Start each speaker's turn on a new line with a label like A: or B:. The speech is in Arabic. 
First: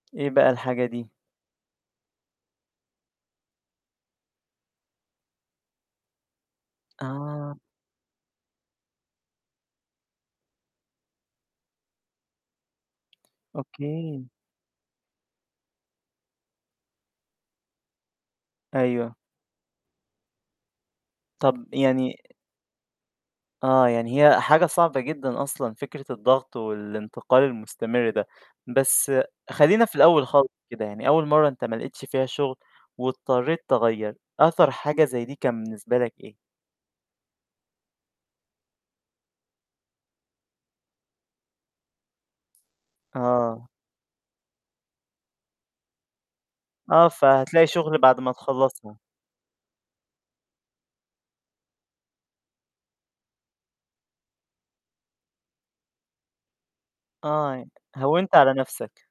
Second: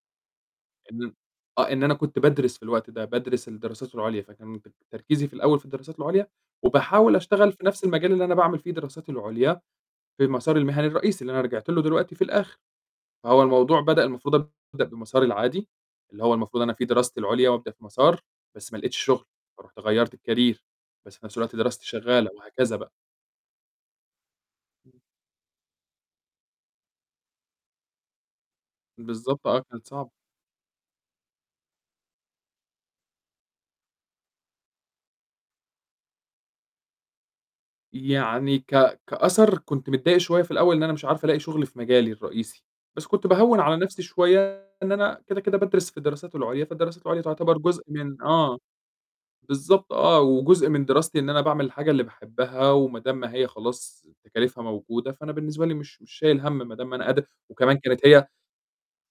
A: إيه بقى الحاجة
B: إن
A: دي؟
B: أنا آه، إن أنا كنت بادرس في الوقت ده، بادرس الدراسات العُليا، فكان بب تركيزي في الأول في الدراسات العُليا، وباحاول أشتغل
A: آه.
B: في نَفْس المجال اللي أنا باعمل فيه دراساتي العُليا، في المسار المِهني الرئيسي اللي أنا رِجعت له دلوقتي في الآخِر، فهو الموضوع بدأ
A: أوكي.
B: المفروض أبدأ بمساري العادي اللي هو المفروض أنا فيه دراستي العُليا وأبدأ في مسار، بس ما لقيتش
A: أيوه.
B: شُغل فرُحت غيّرت الكارير، بس في نَفْس الوقت
A: طَب
B: دراستي
A: يعني أ
B: شغّالة وهكذا بقى.
A: آه، يعني هي حاجة صعبة جدًا أصلًا، فكرة الضغط والإنتقال المُستمر ده، بس
B: بالضبط آه،
A: خلّينا
B: كانت
A: في
B: صعبة.
A: الأول خالص كده يعني أول مرّة أنت ما لقيتش فيها شُغل واضطرّيت تغيّر، أثر حاجة زي دي كان بالنسبة لك إيه؟
B: يعني ك كأثر كنت متضايق شوية في الأول إن أنا مش عارفة ألاقي شُغل في مجالي الرئيسي، بس كنت باهوّن
A: آه.
B: على نَفْسي شوية إن أنا كده، كده بادرس في الدراسات العُليا فالدراسات
A: آه،
B: العُليا تُعتبر
A: فهتلاقي
B: جزء
A: شُغل بعد
B: من
A: ما
B: آه.
A: تخلّصها.
B: بالضبط آه وجزء من دراستي إن أنا باعمل الحاجة اللي باحبّها وما دام ما هي خلاص تكاليفها موجودة فأنا بالنسبة لي مش مش شايل هَم ما دام أنا قاد
A: آه، يعني
B: وكمان كانت هي
A: هوّنت على نَفْسك.